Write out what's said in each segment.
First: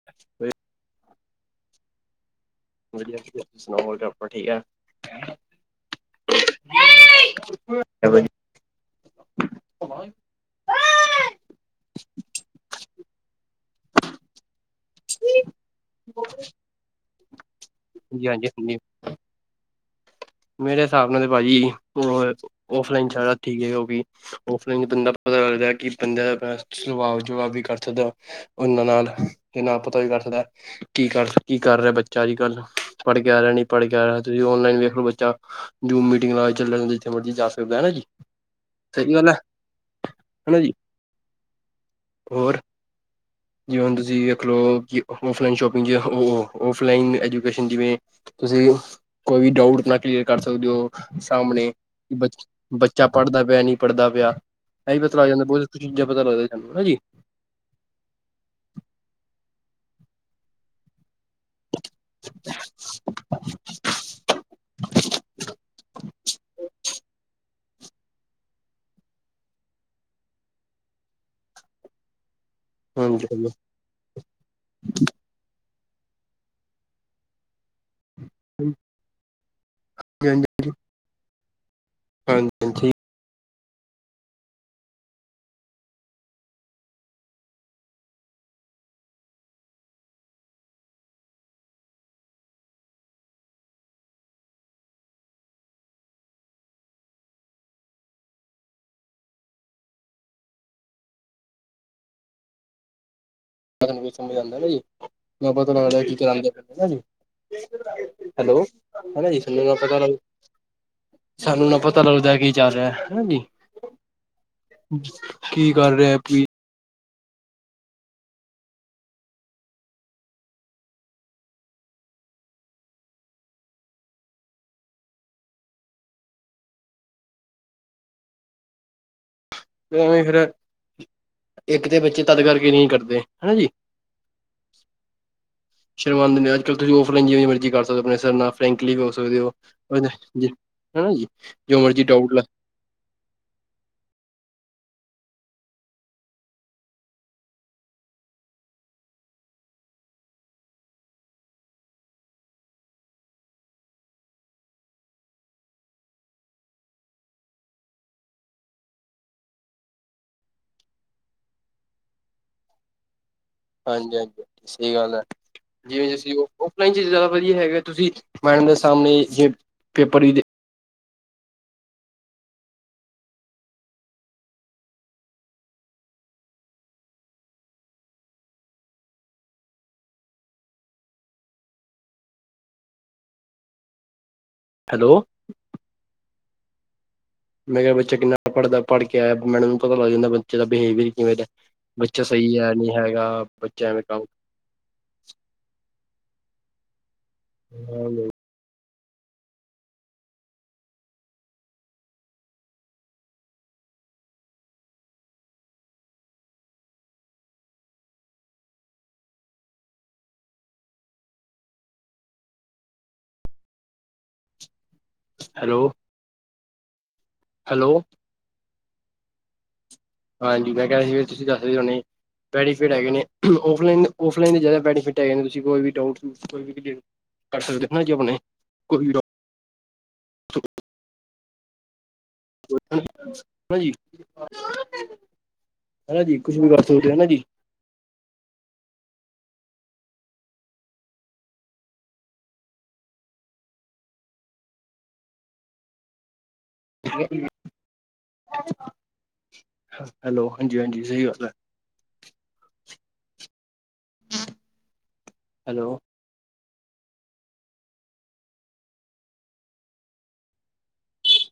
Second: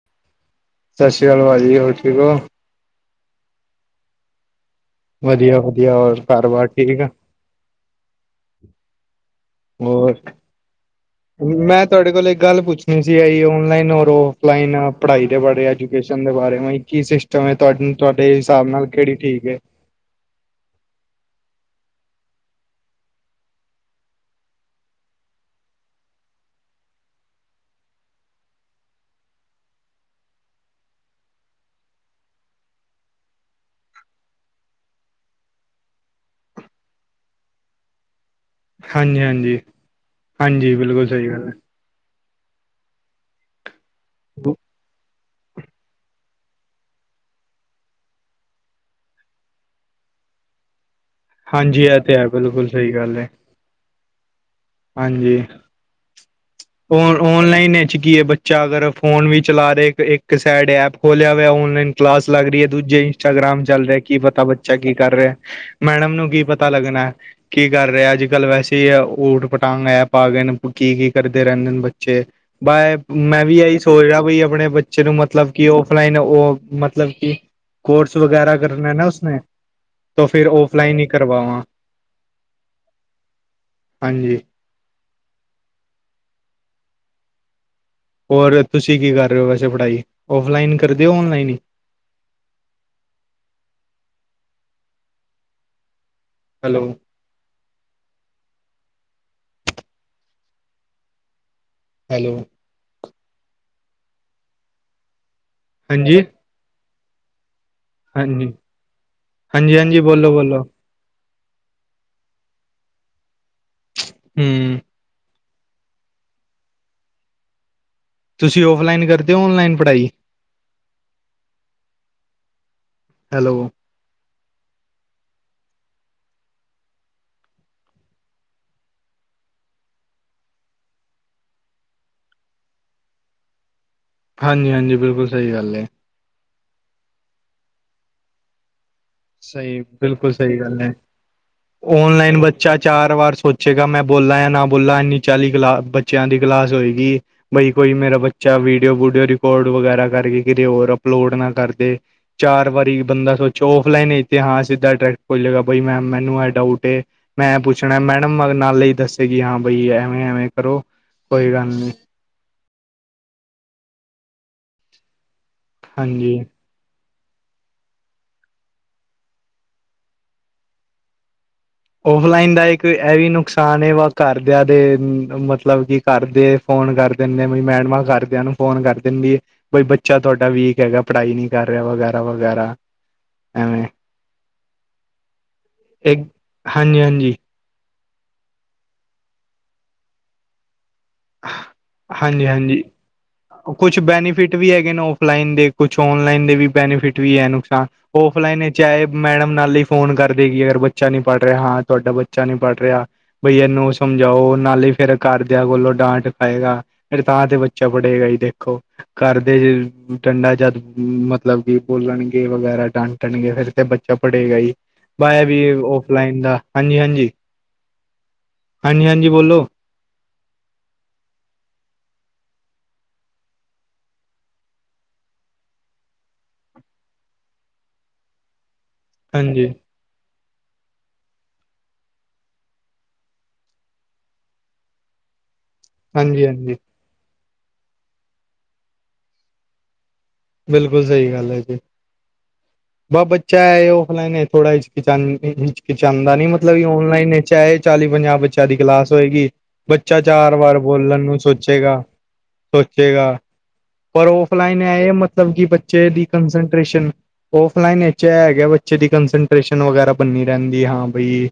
[unintelligible] ਸਤਿ ਸ਼੍ਰੀ ਅਕਾਲ ਭਾਜੀ, ਹੋਰ ਠੀਕ ਹੋ? ਵਧੀਆ ਜੀ, ਤੁਸੀਂ ਸੁਣਾਓ ਔ? ਆਪਾਂ ਠੀਕ ਆ? ਵਧੀਆ-ਵਧੀਆ, ਹੋਰ ਘਰ ਬਾਰ ਠੀਕ ਆ? ਹੈ [unintelligible] ਉਹ, ਹੋਰ ਮੈਂ ਤੁਹਾਡੇ ਕੋਲ ਇੱਕ ਗੱਲ ਪੁੱਛਣੀ ਸੀ। ਪਾਜੀ ਔਨਲਾਈਨ ਔਰ ਔਫਲਾਈਨ। ਪੜਈ ਦੇ ਬਾਰੇ, ਐਜੂਕੇਸ਼ਨ ਦੇ ਬਾਰੇ, ਕੀ ਸਿਸਟਮ ਹੈ, ਤੁਹਾ ਜੀ ਤੁਹਾਡੇ ਹਾਂਜੀ ਹਿਸਾਬ ਹਾਂਜੀ ਨਾਲ ਕਿਹੜੀ ਠੀਕ ਹੈ। ਮੇਰੇ ਹਿਸਾਬ ਨਾਲ ਤੇ ਭਾਜੀ, ਔਫਲਾਈਨ ਠੀਕ ਹੈ। ਔਫਲਾਈਨ ਤੇ ਬੰਦਾ ਪਤਾ ਲਗਦਾ ਏ ਕਿ, ਬੰਦਾ ਅਪ ਸੁਵਾਵ ਜਵਾਬ ਵੀ ਕਰ ਸਕਦਾ। ਉਹਨਾਂ ਨਾਲ, ਏਨਾ ਪਤਾ ਵੀ ਕਰ ਸਕਦਾ। ਕੀ ਕਰ, ਕੀ ਕਰ ਰਿਹਾ, ਬੱਚਾ ਅੱਜ-ਕੱਲ। ਪੜ ਕੇ ਆ ਰਿਹਾ, ਨੀ ਪੜ ਕੇ ਆ ਰਿਹਾ, ਤੁਸੀਂ ਔਨਲਾਈਨ ਵੇਖ ਲੋ। ਜੂ ਮੀਟਿੰਗ ਲਾ ਕੇ, ਚੱਲ ਜਾਂਦਾ ਜਿੱਥੇ ਮਰਜੀ ਜਾ ਸਕਦਾ ਹਨਾ, ਜੀ। ਸਹੀ ਹਾਂਜੀ- ਗੱਲ ਹੈ ਹਾਂਜੀ, ਹਨਾ ਜੀ ਹਾਂਜੀ ਬਿਲਕੁਲ, ਸਹੀ ਗੱਲ ਹੈ। ਹੋਰ, ਜਿ ਹੁਣ ਤੁਸੀਂ, ਵੇਖ ਲਓ ਕਿ ਔਫਲਾਈਨ ਸ਼ੋਪਿੰਗ ਜ, ਉਹ ਔਫਲਾਈਨ ਐਜੂਕੇਸ਼ਨ ਜਿਵੇਂ ਤੁਸੀਂ ਕੋਈ ਵੀ ਡਾਊਟ ਅਪਨਾ, ਕਲੀਅਰ ਕਰ ਸਕਦੇ ਹੋ। ਸਾਹਮਣੇ ਹਾਂਜੀ ਇਹ ਕਿ ਤੇ ਹੈ ਬ ਬਿਲਕੁਲ ਸਹੀ ਬੱਚਾ, ਗੱਲ ਹੈ ਪੜਦਾ ਪਿਆ ਨੀ ਪੜਦਾ ਪਿਆ, ਏਇ ਪਤਾ ਲੱਗ ਜਾਂਦਾ, ਬਹੁ ਤੁਸੀਂ ਚੀਜਾਂ ਪਤਾ ਲੱਗਦਾ ਜੀ। ਸਾਨੂੰ ਹਨਾ ਉਹ ਔਨਲਾਈਨ ਚ ਕੀ ਹੈ, ਬੱਚਾ ਅਗਰ ਫੋਨ ਵੀ ਚਲਾ ਰਿਹਾ, ਇੱਕ ਸਾਈਡ ਐਪ ਹੋਲੇਆ ਹੋਇਆ, ਔਨਲਾਈਨ ਕਲਾਸ ਲੱਗ ਰਹੀ ਏ, ਦੂਜੇ ਇੰਸਟਾਗ੍ਰਾਮ ਚੱਲ ਰੇਆ, ਕੀ ਪਤਾ ਬੱਚਾ ਕੀ ਕਰ ਰੇਆ ਏ? ਮੈਡਮ ਨੂੰ ਕੀ ਪਤਾ ਲੱਗਣਾ ਏ? ਕੀ ਕਰ ਰੇਆ ਅੱਜ ਕੱਲ ਵੈਸੇ ਈ, ਆ ਊਟ ਪਟਾਂਗ ਐਪ ਆ ਗਏ ਨੇ, ਕੀ-ਕੀ? ਕਰਦੇ ਰਹਿੰਦੇ ਨੇ ਬੱਚੇ, ਬਾਏ ਹਾਂਜੀ ਮੈਂ ਵੀ ਏਹੀ ਸੋਚ ਰੇਆ ਬੀ ਅਪਣੇ ਬੱਚੇ ਨੂੰ, ਮਤਲਬ ਕਿ ਔਫਲਾਈਨ ਉਹ, ਮਤਲਬ ਕਿ, ਕੋਰਸ ਚੋ ਕੇਹ ਰਾ ਕਰਨਾ ਨਾ ਉਸਨੇ, ਤੋਂ ਫਿਰ ਔਫਲਾਈਨ ਈ ਕਰਵਾਵਾ। ਹਾਂਜੀ-ਹਾਂਜੀ। ਹਾਂਜੀ। ਹੋਰ ਤੁਸੀਂ ਕੀ ਕਰ ਰਹੇ ਹੋ ਵੈਸੇ ਪੜ੍ਹਾਈ? ਔਫਲਾਈਨ ਕਰਦੇ ਔ, ਔਨਲਾਈਨ ਈ? ਹੈਲੋ। ਹੈਲੋ। ਪੇਲੇ ਏਨੂੰ ਕੋਈ ਸਮਝਾਂਦਾ ਨਾ ਜੀ, ਨਾ ਪਤਾ ਲੱਗਦਾ ਹਾਂਜੀ, ਕੀ ਕਰਾਂਦੇ? ਹਨਾ ਜੀ। ਹਾਂਜੀ, ਹੈਲੋ, ਹਨਾ ਜੀ ਹਾਂਜੀ, [unintelligible] ਪਤਾ ਹਾਂਜੀ ਬੋਲੋ, ਬੋਲੋ ਸਾਨੂੰ ਨਾ ਪਤਾ ਲੱਗਦਾ, ਕੀ ਚੱਲ ਰਿਆ ਏ? ਹਨਾ ਜੀ। ਹੂੰ। ਕੀ ਕਰ ਰੇਆ, ਕੀ? ਤੁਸੀਂ ਔਫਲਾਈਨ ਕਰਦੇ ਔ, ਔਨਲਾਈਨ ਪੜ੍ਹਾਈ? ਹੈਲੋ। [unintelligible] ਇੱਕ ਤੇ ਬੱਚੇ ਤਦ ਕਰਕੇ ਨਈ ਕਰਦੇ, ਹਨਾ ਜੀ। ਹਾਂਜੀ-ਹਾਂਜੀ, ਬਿਲਕੁਲ ਸਈ ਗੱਲ ਏ। ਸ਼ਰਮਾਂਦੇ ਨੇ, ਅੱਜ-ਕੱਲ੍ਹ ਤੁਸੀ ਔਫਲਾਈਨ ਜਿਵੇ ਮਰਜ਼ੀ ਕਰ ਸਕਦੇ, ਆਪਣੇ ਸਰ ਨਾਲ ਫਰੈਂਕਲੀ ਵੀ ਹੋ ਸਕਦੇ ਹੋ, ਸਹੀ ਬਿਲਕੁਲ [unintelligible] ਸਹੀ ਹਨਾ ਜੀ, ਜੋ ਮਰਜੀ ਡਾਊਟ ਲਾ ਚਾ ਚਾਰ ਵਾਰ ਸੋਚੇਗਾ, ਮੈਂ ਬੋਲਾ ਯਾ ਨਾ ਬੋਲਾ, ਇੰਨੀ ਚਾਲੀ ਕਲਾ ਬੱਚਿਆਂ ਦੀ ਕਲਾਸ ਹੋਏਗੀ। ਬਈ ਕੋਈ ਮੇਰਾ ਬੱਚਾ ਵੀਡੀਓ, ਵੂਡੀਓ ਰੀਕੋਰਡ ਵਗੈਰਾ ਕਰਕੇ, ਕਿਤੇ ਹੋਰ ਅਪਲੋਡ ਨਾ ਕਰਦੇ। ਚਾਰ ਵਾਰੀ ਬੰਦਾ ਸੋਚੋ ਪਲੇ ਨੀ ਤੇ ਹਾਂ, ਸਿੱਦਾ ਡਾਰੈਕਟ ਬੋਲੇਗਾ, ਬਈ ਮੈਮ ਮੈਨੂੰ ਏਹ ਡਾਊਟ ਏ। ਮੈਂ ਏਹ ਪੁੱਛਣਾ ਏ, ਮੈਡਮ ਮ ਨਾਲੇ ਈ ਦੱਸੇਗੀ, ਹਾਂ ਬਈ ਐਵੇਂ-ਐਵੇਂ ਕਰੋ, ਕੋਈ ਗੱਲ ਨੀ। ਹਾਂਜੀ-ਹਾਂਜੀ, ਸਈ ਗੱਲ ਐ, ਜਿਵੇਂ ਜਸੀਂ ਹਾਂਜੀ। ਉਹ ਔਫਲਾਈਨ ਚ ਜਾਦਾ ਵਦੀਆ ਹੈਗਾ, ਤੁਸੀਂ ਮੈਡਮ ਦੇ ਸਾਮਣੇ ਜੇ ਪੇਪਰ ਵੀ ਦੇ ਔਫਲਾਈਨ ਦਾ ਇੱਕ ਏਹ ਵੀ ਨੁਕਸਾਨ ਏ, ਵ ਕਾਰਦੇਆਂ ਦੇ ਮਤਲਬ ਕਿ ਕਰਦੇ ਫੋਨ ਕਰ ਦਿੰਦੇ, ਵੀ ਮੈਡਮਾਂ ਕਰਦੇਆਂ ਨੂੰ ਫੋਨ ਕਰ ਦਿੰਦੀ ਏ। ਕੋਈ ਬੱਚਾ ਤੁਹਾਡਾ ਵੀਕ ਹੈਗਾ, ਪੜ੍ਹਾਈ ਨਈ ਕਰ ਰਿਆ ਵਗੈਰਾ-ਵਗੈਰਾ। ਐਵੇਂ ਹੈਲੋ। ਇੱਕ ਹਾਂਜੀ-ਹਾਂਜੀ। ਮੈਂ ਕਿਆ ਬੱਚੇ ਕਿੰਨਾ ਪੜ੍ਹਦਾ, ਪੜ੍ਹ ਕੇ ਆਇਆ, ਮੈਡਮ ਨੂੰ ਪਤਾ ਲੱਗ ਜਾਂਦਾ ਬੱਚੇ ਦਾ ਬਿਹੇਕੀਅਰ। ਬੱਚਾ ਹਾਂਜੀ ਸਹੀ ਹੈ ਹਾਂਜੀ ਨਹੀਂ ਹੈਗਾ। ਬੱਚਾ ਕੁਛ ਐਵੇਂ ਕੰਮ ਬੈਨੀਫਿਟ ਵੀ ਹੈਗੇ ਨੇ ਔਫਲਾਈਨ ਦੇ ਕੁਛ ਔਨਲਾਈਨ ਦੇ ਵੀ ਬੈਨੀਫਿਟ ਵੀ ਹੈ, ਨੁਕਸਾਨ ਔਫਲਾਈਨ ਚਾਹੇ ਮੈਡਮ ਨਾਲ ਹੀ ਫੋਨ ਕਰਦੇ ਕਿ ਅਗਰ ਬੱਚਾ ਨੀ ਪੜ੍ਹ ਰਿਹਾ ਹਾਂ ਤੁਹਾਡਾ ਬੱਚਾ ਨਹੀਂ ਪੜ੍ਹ ਰਿਹਾ। ਬਈ ਇਹਨੂੰ ਸਮਝਾਓ। ਨਾਲ ਹੀ ਫੇਰ ਕਰਦਿਆਂ ਕੋਲੋਂ ਡਾਂਟ ਖਾਏਗਾ। ਫਿਰ ਤਾਂ ਤੇ ਬੱਚਾ ਪੜੇਗਾ ਜੀ ਦੇਖੋ। ਘਰਦੇ ਜ ਡੰਡਾ ਜਦ, ਮਤਲਬ ਕਿ ਬੋਲਣਗੇ ਵਗੈਰਾ, ਡਾਂ ਕੁਟਣਗੇ, ਫੇਰ ਤੇ ਬੱਚਾ ਪੜ੍ਹੇਗਾ ਈ, ਬਾ ਏਹ ਵੀ ਏ ਹੈਲੋ ਔਫਲਾਈਨ ਦਾ, ਹਾਂਜੀ-ਹਾਂਜੀ। ਹੈਲੋ। ਹਾਂਜੀ-ਹਾਂਜੀ ਬੋਲੋ। ਹਾਂਜੀ ਮੈਂ ਕੇਹ ਰੇਆ ਸੀ, ਫਿਰ ਤੁਸੀਂ ਦੱਸਦੇ ਹੋਣੇ। ਬੈਨੀਫਿਟ ਹੈਗੇ ਨੇ, ਔਫਲਾਈਨ-ਔਫਲਾਈਨ ਜੇ ਜਾਦਾ ਬੈਨੀਫਿਟ ਹੈਗੇ ਨੇ, ਤੁਸੀਂ ਕੋਈ ਵੀ ਡਾਊਟ, ਕੋਈ ਵੀ ਕਲੀਅਰ ਕਰ ਸਕਦੇ ਔ ਨਾ ਜੇ ਹੁਣੇ, ਕੋਈ ਵੀ ਡਾ ਹਾਂਜੀ। ਹਨਾ ਜੀ, ਹਨਾ ਜੀ, ਹਾਂਜੀ ਕੁਛ ਵੀ ਹਾਂਜੀ ਕਰ ਸਕਦੇ ਔ ਨਾ ਜੀ? ਬਿਲਕੁਲ ਸਈ ਗੱਲ ਏ ਜੀ। ਬਾਹ ਬੱਚਾ ਏ, ਔਫਲਾਈਨ ਇੱਚ ਥੋੜਾ ਹਿਚਕੀਚਾਨ ਹਿਚਕਿਚਾਂਦਾ ਨਈ ਮ ਮਤਲਬ ਔਨਲਾਈਨ ਨੇ ਚਾਹੇ ਚਾਲੀ- ਪੰਜਾਹ ਬੱਚਿਆਂ ਦੀ ਕਲਾਸ ਹੋਏਗੀ। ਬੱਚਾ ਹੈਲੋ ਚਾਰ ਵਾਰ ਹਾਂਜੀ ਹਾਂਜੀ ਬੋਲਣ ਸਹੀ ਨੂੰ ਗੱਲ ਹੈ ਸੋਚੇਗਾ। ਸੋਚੇਗਾ। ਪਰ ਔਫਲਾਈਨ ਇਹ ਮਤਲਬ ਕਿ ਹੈਲੋ ਬੱਚੇ ਦੀ ਕੰਸਟ੍ਰੇਸ਼ਨ ਓਫਲਾਈਨ ਹੈ ਬੱਚੇ ਦੀ ਕੰਸਟੇਸ਼ਨ ਵਗੈਰਾ ਬਣਨੀ ਰਹਿੰਦੀ ਹਾਂ ਬਈ।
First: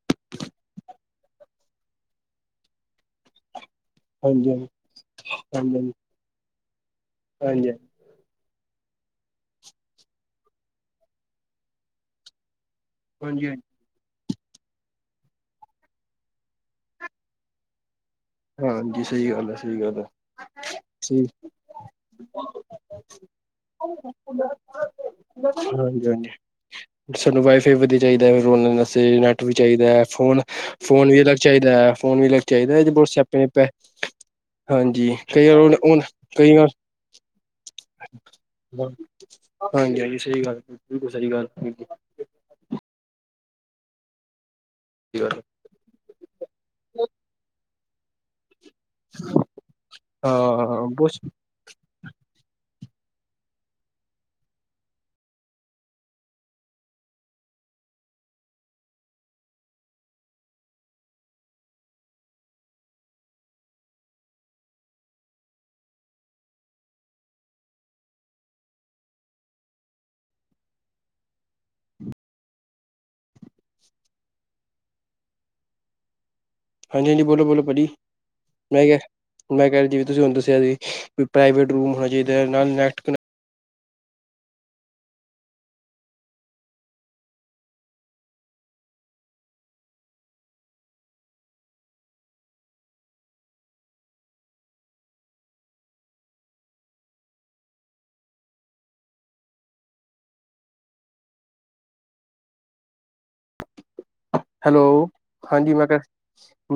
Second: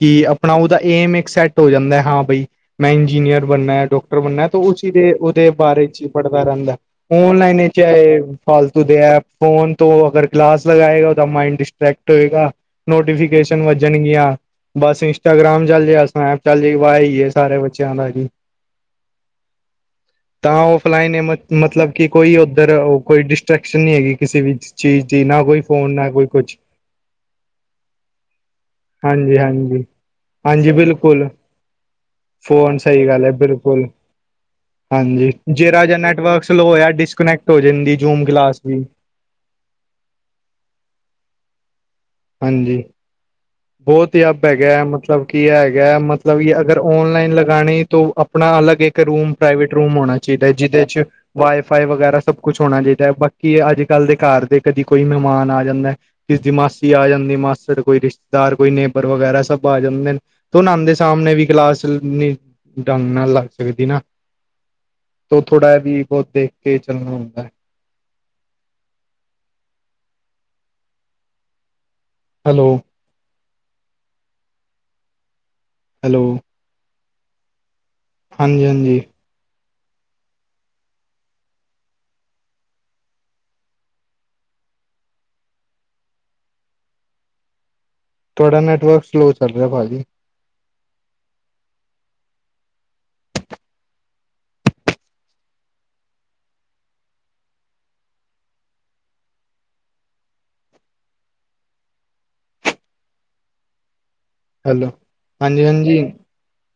ਕਿ ਆਪਣਾ ਉਹਦਾ ਏਮ ਇੱਕ ਸੈਟ ਹੋ ਜਾਂਦਾ ਹਾਂ ਬਾਈ। ਮੈਂ ਇੰਜੀਨੀਅਰ ਬਣਨਾ। ਡਾ ਹਾਂਜੀ ਉਸ ਦੇ ਉਹਦੇ ਹਾਂਜੀ ਬਾਰੇ ਹਾਂਜੀ ਚ' ਹੀ ਪੜ੍ਹਦਾ ਰਹਿੰਦਾ। ਔਨਲਾਈਨ ਹਾਂਜੀ ਚਾਹੇ ਫਾਲਤੂ ਦੇ ਐਪ ਫੋਨ ਤੋਂ ਅਗਰ ਕਲਾਸ ਲਗਾਏਗਾ ਤਾਂ ਮਾਈਡ ਡਿਸਟ੍ਰੈਕਟ ਹੋਏਗਾ। ਹਾਂਜੀ ਹਾਂਜੀ ਨੋਟੀਫਿਕੇਸ਼ਨ ਵ ਜਾਣਗੀਆਂ। ਬਸ ਇੰਸਟਾਗ੍ਰਾਮ ਚੱਲ ਜੇ, ਸੈਪ ਚੱਲ ਜੇ, ਸਾਰੇ ਬੱਚਿਆਂ ਦਾ ਜੀ। ਹਾਂਜੀ ਸਹੀ ਗੱਲ ਹੈ ਸਹੀ ਗੱਲ ਹੈ ਤਾਂ ਉਹ ਫਲਾਈਨ ਸਹੀ ਮਤਲਬ ਕਿ ਕੋਈ ਉੱਧਰ ਕੋਈ ਡਿਸਟਰ੍ਰੈਕਸ਼ਨ ਨਹੀਂ ਹੈਗੀ ਕਿਸੇ ਵੀ ਚੀਜ਼ ਦੀ ਨਾ ਕੋਈ ਫੋਨ ਹਾਂਜੀ ਨਾ ਕੋਈ ਹਾਂਜੀ ਕੁਛ। ਸਾਨੂੰ ਵਾਈਫਾਈ ਵਧੀਆ ਚਾਹੀਦਾ ਹੈ। ਫੇਰ ਰੋ ਵਾਸਤੇ ਹਾਂਜੀ ਨੈੱਟ ਵੀ ਹਾਂਜੀ ਚਾਹੀਦਾ ਹੈ, ਫੋਨ ਹਾਂਜੀ ਫੋਨ ਵੀ ਬਿਲਕੁਲ ਅਲੱਗ ਚਾਹੀਦਾ ਹੈ। ਫੋਨ ਵੀ ਲੈ ਕੇ ਆਈਦਾ। ਫੋਨ ਇਹਦੇ ਬਲ ਸਹੀ ਗੱਲ ਹੈ ਬਿਲਕੁਲ। ਹਾਂਜੀ, ਕਈ ਵਾਰ ਹੁਣ ਜਿਹੜਾ ਜਿਹਾ ਹੁਣ ਨੈਟਵਰਕ ਕਈ ਸਲੋ ਵਾਰ ਹੋ ਡਿਸਕਨੈਕਟ ਹੋ ਜਾਂਦੀ। ਗਿਲਾਸ ਵੀ। ਹਾਂਜੀ- ਹਾਂਜੀ ਸਹੀ ਗੱਲ, ਬਿਲਕੁਲ ਸਹੀ ਗੱਲ। ਹਾਂਜੀ। ਬਹੁਤ ਹੀ ਅੱਪ ਹੈਗਾ। ਸਹੀ ਮਤਲਬ ਗੱਲ ਕੀ ਹੈਗਾ ਮਤ ਮਤਲਬ ਅਗਰ ਔਨਲਾਈਨ ਲਗਾਣੇ ਤਾਂ ਆਪਣਾ ਅਲਗ ਇੱਕ ਇੱਕ ਰੂਮ ਪ੍ਰਾਈਵੇਟ ਰੂਮ ਹੋਣਾ ਚਾਹੀਦਾ। ਜਿਹਦੇ ਹਾਂ ਚ ਬਹੁਤ ਵਾਈਫਾਈ ਵਗੈਰਾ ਸਭ ਕੁਛ ਹੋਣਾ ਚਾਹੀਦਾ ਹੈ। ਬਾਕੀ ਅੱਜ ਕੱਲ ਦੇ ਘਰ ਦੇ ਕਦੀ ਕੋਈ ਮਹਿਮਾਨ ਆ ਜਾਂਦਾ। ਜਦੀ ਮਸ ਕਦੀ ਆ ਜਾਂਦੀ। ਮਾਸਟਰ ਕੋਈ ਰਿਸ਼ਤੇਦਾਰ, ਕੋਈ ਨੇਬਰ ਵਗੈਰਾ ਸਭ ਆ ਜਾਂਦੇ। ਤੂੰ ਨਉ ਦੇ ਸਾਹਮਣੇ ਵੀ ਕਲਾਸ ਨ ਡੰਗ ਨਾਲ ਲੱਗ ਸਕਦੀ ਨਾ। ਤ ਥੋੜ੍ਹਾ ਜ ਵੀ ਬਹੁਤ ਦੇਖ ਕੇ ਚੱਲਣਾ ਹੁੰਦਾ। ਹੈਲੋ, ਹੈਲੋ, ਹਾਂਜੀ -ਹਾਂਜੀ ਬੋਲੋ- ਬੋਲੋ ਭਾਜੀ ਹਾਂਜੀ ਮੈਂ ਕਿਹਾ। ਹਾਂਜੀ ਮੈਂ ਕਹਿ ਜਵੇ ਤੁਸੀਂ ਹੁੂੰ ਦੱਸਿਆ ਸੀ ਵੀ। ਪ੍ਰਾਈਵੇਟ ਰੂਮ ਹੋਣਾ ਚਾਹੀਦਾ। ਨਾਲ ਨੈਕਟ ਤੁਹਾਡਾ ਨੈਟਵਰਕ ਸਲੋ ਚੱਲ ਰਿਹਾ ਭਾਅ ਜੀ। ਹੈਲੋ, ਹਾਂਜੀ। ਮੈਂ ਕਿਹਾ,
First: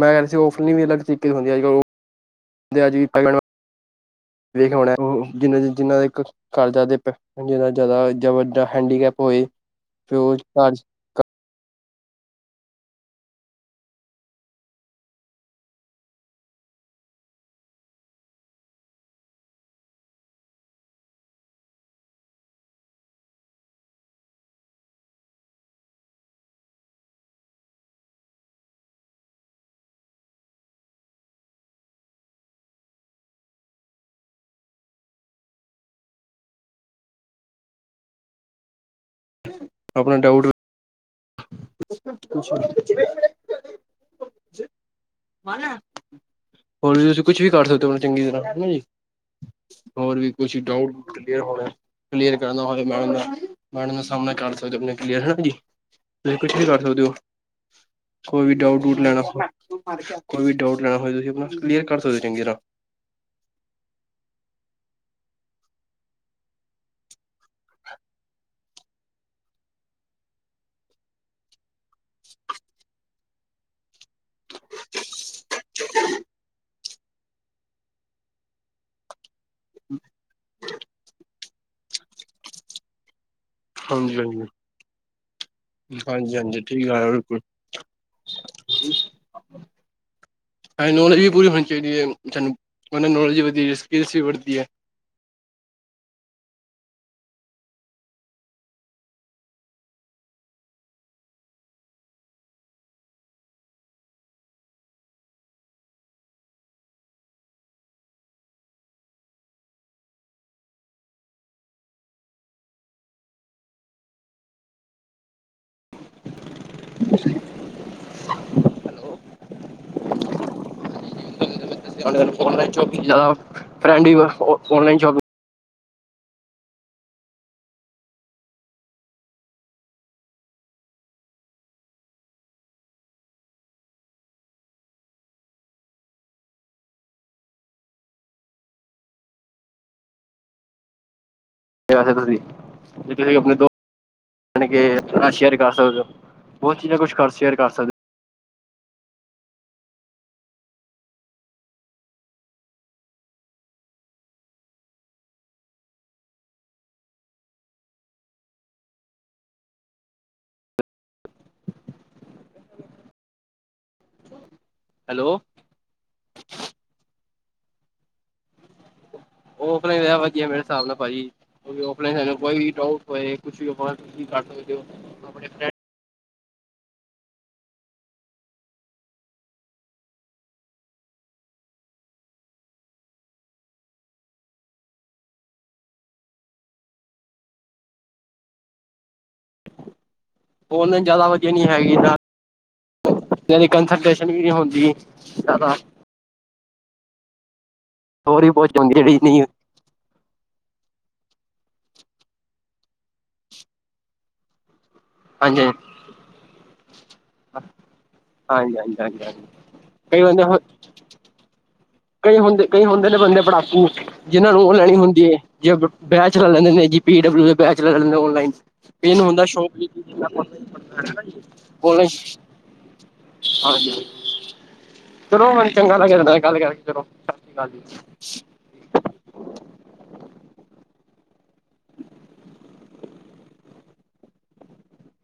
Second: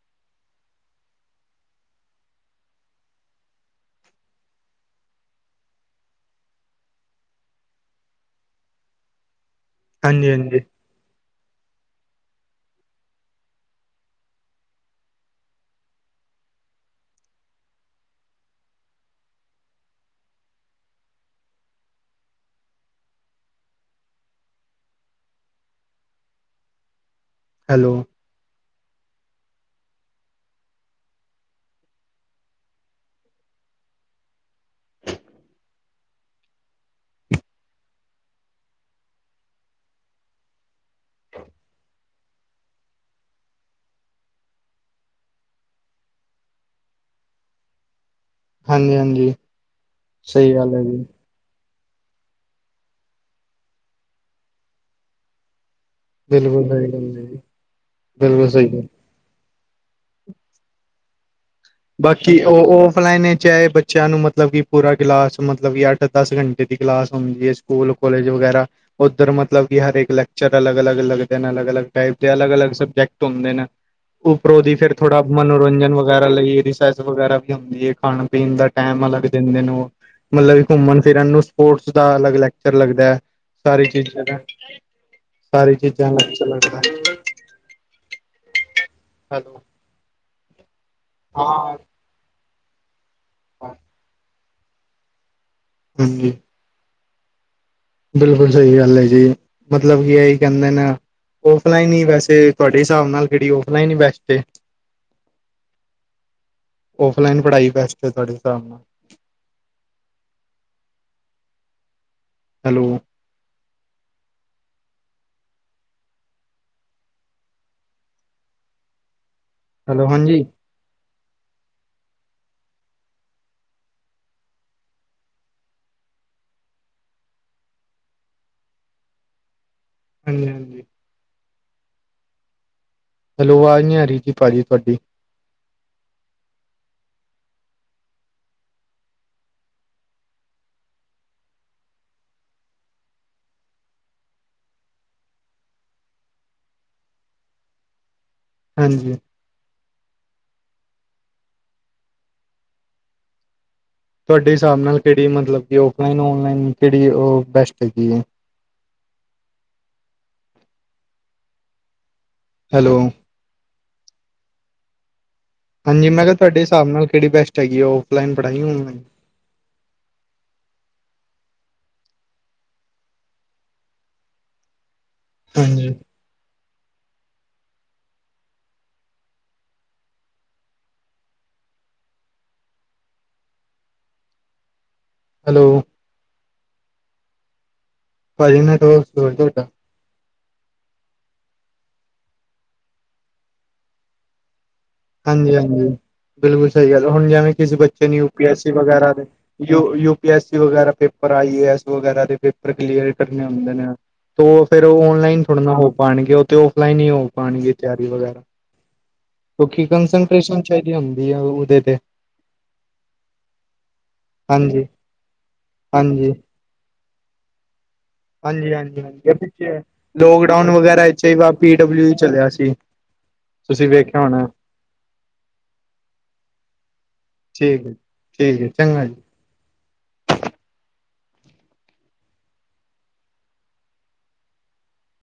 ਮੈਂ ਕਿਹਾ ਸੀ। ਓਫਨਲੀ ਵੀ ਅਲੱਗ ਤਰੀਕੇ ਦੀ ਹੁੰਦੀ। ਅੱਜ ਵੇਖ ਹੋਣਾ। ਜਿੰਨਾ, ਜਿੰਨਾ ਦਾ ਇੱਕ ਘਰ ਜ਼ਿਆਦਾ ਵੱਡਾ ਹੈਂਡੀਕੈਪ ਹੋਏ ਹਾਂਜੀ ਉਹ ਹਾਂਜੀ ਘਰ ਹੈਲੋ, ਆਪਣਾ ਡਾਊਟ। [unintelligible] ਹੋਰ ਵੀ ਤੁਸੀਂ ਕੁਛ ਵੀ ਕਰ ਸਕਦੇ ਹੋ ਚੰਗੀ ਤਰ੍ਹਾਂ। ਹਨਾ ਜੀ। ਹਾਂਜੀ-ਹਾਂਜੀ ਹੋਰ ਵੀ ਸਹੀ ਕੁਛ ਗੱਲ ਹੈ ਡਾਊਟ ਜੀ ਕਲੀਅਰ ਕਰਨਾ ਹੋਵੇ ਮੈਡਮ ਦਾ ਸਾਹਮਣਾ ਕਰ ਸਕਦੇ ਆਪਣੇ ਕਲੀਅਰ ਜੀ। ਤੁਸੀਂ ਕੁਛ ਵੀ ਬਿਲਕੁਲ ਕਰ ਸਹੀ ਸਕਦੇ ਹੋ ਗੱਲ ਹੈ ਜੀ ਕੋਈ ਬਿਲਕੁਲ ਵੀ ਸਹੀ ਡਾਊਟ ਗੱਲ ਲੈਣਾ ਹੋਵੇ। ਕੋਈ ਵੀ ਡਾਊਟ ਲੈਣਾ ਹੋਏ ਤੁਸੀਂ ਆਪਣਾ ਕਲੀਅਰ ਕਰ ਸਕਦੇ ਹੋ ਬਾਕੀ ਚੰਗੀ ਤਰ੍ਹਾਂ। ਉਹ ਔਫਲਾਈਨ ਚਾਹੇ ਬੱਚਿਆਂ ਨੂੰ ਮਤਲਬ ਕਿ ਪੂਰਾ ਕਲਾਸ ਮਤਲਬ ਕਿ ਅੱਠ- ਦਸ ਘੰਟੇ ਦੀ ਕਲਾਸ ਹੁੰਦੀ ਹੈ ਸਕੂਲ, ਕੋਲਜ ਵਗੈਰਾ। ਉੱਧਰ ਮਤਲਬ ਹ ਲੈਕਚਰ ਅਲੱਗ -ਅਲੱਗ ਲੱਗਦੇ। ਅਲੱਗ -ਅਲੱਗ ਟਾਈ ਦੇ ਅਲੱਗ ਅਲੱ ਸਬਜੈਕਟ ਹੁੰਦੇ ਨੇ। ਉੱਪਰੋਂ ਦੀ ਫੇਿਰ ਥੋੜਾ ਮਨੋਰੰਜਨ ਵਗੈਰਾ ਲਈ। ਵਗਰਾ ਵੀ ਹੁੰਦੀ ਹੈ ਖਾਣ- ਪੀਣ ਦਾ ਟਮ ਅਲੱਗ ਦਿੰਦੇ ਉਹ। ਮਤਲਬ ਘੁੰਮਣ- ਫਿਰਨ ਨੂੰ ਸਪੋਰਟਸ ਦਾ ਅਲੱਗ ਲੈਕਚਰ ਲੱਗਦਾ ਹੈ। ਸਾਰੀ ਹਾਂਜੀ ਚੀਜ਼ਾਂ, ਹਾਂਜੀ। ਸਾਰੀ ਚੀਜ਼ਾਂ ਹਾਂਜੀ ਅੱਛਾ ਹਾਂਜੀ ਲੱਗਦਾ। ਠੀਕ ਆ [inaudible] ਹੈਲੋ। ਨੌਲੇਜ ਵੀ ਪੂਰੀ ਹੋਣੀ ਹਾਂ। ਚਾਹੀਦੀ ਹੈ ਸਾਨੂੰ ਉਹ ਨੌਲੇਜ ਵੀ ਵਧਦੀ ਸਕਿਲ ਵਧਦੀ ਹੈ। ਹਾਂਜੀ। ਬਿਲਕੁਲ ਸਹੀ ਗੱਲ ਹੈ ਜੀ ਮਤਲਬ ਕੀ ਇਹੀ ਕਹਿੰਦੇ ਨੇ ਓਫਲਾਈਨ ਹੀ ਵੈਸੇ ਤੁਹਾਡੇ ਹਿਸਾਬ ਨਾਲ ਕਿਹੜੀ ਓਫਲਾਈਨ ਹੀ ਬੈਸਟ ਏ। ਔਫਲਾਈਨ ਪੜ੍ਹਾਈ ਬੈਸਟ ਹੈ ਤੁਹਾਡੇ ਹਿਸਾਬ ਨਾਲ। ਹੈਲੋ। ਹੈਲੋ ਹਾਂਜੀ। ਆਨਲਾਈਨ ਸ਼ਾਪਿੰਗ ਆ ਫਰੈਂਡ ਔਨਲਾਈਨ ਸ਼ੋਪਿੰਗ ਹਾਂਜੀ ਹਾਂਜੀ। ਹੈਲੋ ਆਵਾਜ ਨਹੀਂ ਆ ਰਹੀ ਜੀ ਭਾਜੀ ਤੁਹਾਡੀ। ਕੀ ਕਰਦੇ ਹੋ ਤੁਸੀਂ ਆਪਣੇ ਦੋ ਯਾਨੀ ਕਿ ਸ਼ੇਅਰ ਕਰ ਸਕਦੇ ਹੋ ਬਹੁਤ ਚੀਜ਼ਾਂ ਕੁਛ ਕਰ ਸ਼ੇਅਰ ਕਰ ਸਕਦੇ ਹੋ। ਹਾਂਜੀ। ਤੁਹਾਡੇ ਹਿਸਾਬ ਨਾਲ ਕਿਹੜੀ ਮਤਲਬ ਕਿ ਔਫਲਾਈਨ ਔਨਲਾਈਨ ਕਿਹੜੀ ਉਹ ਬੈਸਟ ਹੈਗੀ ਹੈ। ਹੈਲੋ। ਹੈਲੋ। ਹਾਂਜੀ ਮੈਂ ਕਿਹਾ ਤੁਹਾਡੇ ਹਿਸਾਬ ਨਾਲ ਕਿਹੜੀ ਬੈਸਟ ਹੈਗੀ ਆ ਔਫਲਾਈਨ ਪੜ੍ਹਾਈ ਆਨਲਾਈਨ। ਆਫਲਾਈਨ ਵਧੀਆ ਮੇਰੇ ਹਿਸਾਬ ਨਾਲ ਭਾਜੀ। ਕਿਉਕਿ ਔਫਲਾਈਨ ਕੋਈ ਵੀ ਡਊਟ ਹੋ ਕੁਛ ਵੀ ਹੋਏ ਤੁਸੀ ਕਰ ਸਕਦੇ ਹੋ। ਆਪਣੇ ਫਰੈਂਡ ਹਾਂਜੀ। ਹੈਲੋ। ਭਾਜੀ, ਨੈੱਟਵਰਕ ਸਲੋ ਹੈ ਤੁਹਾਡਾ। ਔਨਲਾਈਨ ਜ਼ਿਆਦਾ ਵਧੀਆ ਨੀ ਹੈਗੀ ਕੰਸਰਨਟੈਸ਼ਨ ਵੀ ਨਹੀਂ ਹੁੰਦੀ। ਹਾਂਜੀ ਜ਼ਿਆਦਾ। ਹਾਂਜੀ ਬਿਲਕੁਲ ਸਹੀ ਗੱਲ ਹੁਣ ਜਿਵੇਂ ਕਿਸੇ ਬੱਚੇ ਯੂਪੀ ਹੋਰ ਵੀ ਐਸ ਸੀ ਬਹੁਤ ਹੁੰਦੀ ਵਗੈਰਾ ਜਿਹੜੀ ਦੇ ਨਹੀਂ ਯੂ ਪੀ ਐਸ ਵਗੈਰਾ ਪੇਪਰ ਆਈਏਸ ਵਗੈਰਾ ਦੇ ਪੇਪਰ ਕਲੀਅਰ ਕਰਨੇ ਹੁੰਦੇ ਨੇ ਤੇ ਉਹ ਫੇਰ ਉਹ ਔਨਲਾਈਨ ਹਾਂਜੀ ਥੋੜ੍ਹਾ ਨਾ ਹੋ ਪਾਣਗੇ ਉਹ ਤੇ ਔਫਲਾਈਨ ਹੀ ਹੋ ਪਾਣਗੇ ਤਿਆਰੀ ਵਗੈਰਾ। ਹਾਂਜੀ ਹਾਂਜੀ ਹਾਂਜੀ ਹਾਂਜੀ। ਕਿਉਂਕਿ ਕਈ ਬੰਦੇ ਕੰਸਰਟੇਸ਼ਨ ਚਾਹੀਦੀ ਹੁੰਦੀ ਹੈ ਉਹਦੇ ਤੇ। ਕਈ ਹੁੰਦੇ ਕਈ ਹੁੰਦੇ ਨੇ ਬੰਦੇ ਪੜਾਕੂ ਜਿਹਨੂੰ ਨੋਲਜ ਹਾਂਜੀ ਲੈਣੀ ਹੁੰਦੀ ਹੈ ਜੇ ਬੈਚ ਹਾਂਜੀ ਚਲਾ ਲੈਂਦੇ ਨੇ। ਪੀ ਡਬਲਿਊ ਦੇ ਬੈਚ ਲੈ ਲੈਦੇ ਨੇ ਓ। ਹਾਂਜੀ ਹਾਂਜੀ ਹਾਂਜੀ ਪਿੱਛੇ ਲੋਕਡਾਊਨ ਵਗੈਰਾ ਇਥੇ ਹੀ ਪੀਡਬਲਿਊ ਔਨਲਾਈਨ ਚਲਿਆ ਸੀ। ਤੁਸੀਂ ਹਾਂਜੀ ਵੇਖਿਆ ਹੋਣਾ। ਚਲੋ ਮੈਨੂੰ ਚੰਗਾ ਲੱਗਿਆ ਤੁਹਾਡੇ ਨਾਲ ਗੱਲ ਕਰ ਚਲੋ ਸਤਿ ਸ਼੍ਰੀ ਅਕਾਲ ਠੀਕ ਹੈ ਜੀ। ਠੀਕ ਹੈ ਚੰਗਾ ਜੀ।